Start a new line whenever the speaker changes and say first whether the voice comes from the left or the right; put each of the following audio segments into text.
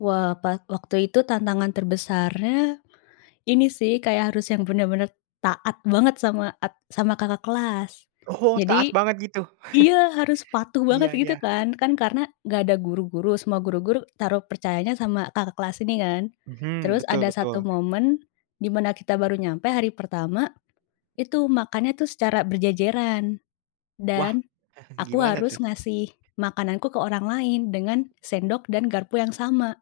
left: Wah, pas waktu itu tantangan terbesarnya, ini sih kayak harus yang benar-benar taat banget sama at sama kakak kelas.
right: Oh, taat
left: Jadi
right: banget gitu.
left: iya, harus patuh banget
right: Iya
left: gitu
right: iya.
left: kan, kan karena nggak ada guru-guru, semua guru-guru taruh percayanya sama kakak kelas ini kan.
right: Mhm,
left: Terus
right: betul
left: ada satu
right: betul.
left: momen di mana kita baru nyampe hari pertama, itu makannya tuh secara berjejeran
right: Wah
left: dan aku
right: gimana
left: harus
right: tuh?
left: ngasih makananku ke orang lain, dengan sendok dan garpu yang sama,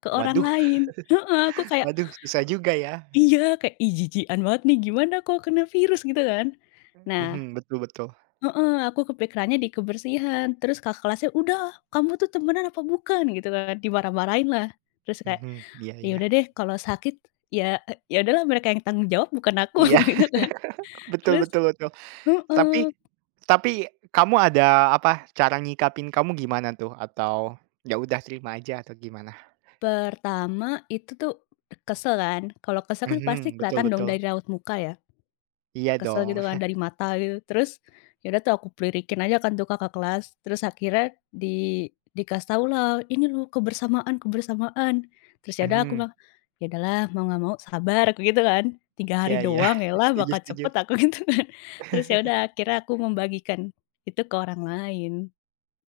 left: ke orang
right: Waduh.
left: lain. Heeh, aku kayak
right: Waduh susah juga ya.
left: iya, kayak, ih jijian banget nih, gimana kalo kena virus, gitu kan.
right: Mhm,
left: Nah
right: betul betul.
left: heeh aku kepikirannya di kebersihan terus kakak kelasnya, "Udah, kamu tuh temenan apa bukan?" Gitu kan, dimarah-marahin lah. Terus kayak,
right: Mhm, iya
left: ya
right: iya.
left: udah deh kalau sakit ya ya udahlah mereka yang tanggung jawab, bukan aku
right: Iya.
left: gitu kan.
right: betul
left: Terus
right: betul betul. Tapi
left: heeh.
right: tapi kamu ada, apa, cara ngikapin kamu gimana tuh? Atau ya udah terima aja atau gimana?
left: Pertama itu tuh kesel kan, kalau kesel kan pasti
right: Mhm, betul
left: kelihatan dong
right: betul.
left: dari raut muka ya.
right: Iya,
left: Kesel
right: dong.
left: gitu kan dari mata, gitu. Terus ya udah tuh aku lirikin aja kan tuh kakak kelas. Terus akhirnya di dikasih tahulah, "Ini loh kebersamaan kebersamaan!" Terus ya udah aku
right: Mhm.
left: mah, "Ya udahlah, mau nggak mau sabar," aku gitu kan. 3
right: Iya
left: hari
right: iya,
left: doang elah
right: setuju
left: bakal
right: setuju.
left: cepet, aku gitu kan. Terus ya udah akhirnya aku membagikan itu ke orang lain.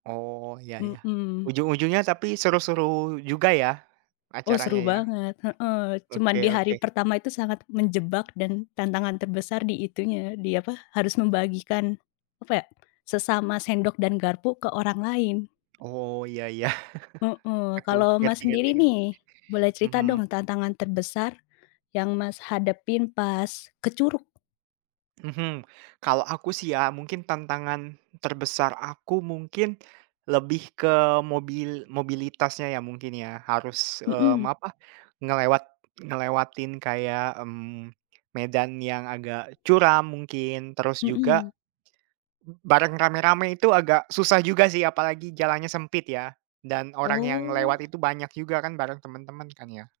right: Oh, ya ya.
left: Mhm.
right: Ujung-ujungnya tapi seru-seru juga ya
left: Oh,
right: acaranya
left: seru
right: ya?
left: banget. Heeh, cuma
right: Oke
left: di hari
right: oke.
left: pertama itu sangat menjebak dan tantangan terbesar di itunya, di apa, harus membagikan, apa ya, sesama sendok dan garpu ke orang lain.
right: Oh, iya iya.
left: Heeh.
right: Aku
left: Kalau
right: ngerti
left: Mas
right: ngerti
left: sendiri
right: ngerti.
left: nih, boleh cerita
right: Mhm.
left: dong tantangan terbesar yang Mas hadapin pas ke Curug?
right: Mhm, kalau aku sih ya, mungkin tantangan terbesar aku mungkin, lebih ke mobil mobilitasnya ya mungkin ya, harus, mmm,
left: Mhm.
right: apa, ngelewat ngelewatin kayak, mmm, medan yang agak curam mungkin, terus juga
left: Mhm.
right: bareng rame-rame itu agak susah juga sih, apalagi jalannya sempit ya, dan orang yang lewat
left: Oh.
right: itu banyak juga kan bareng temen-temen, kan ya.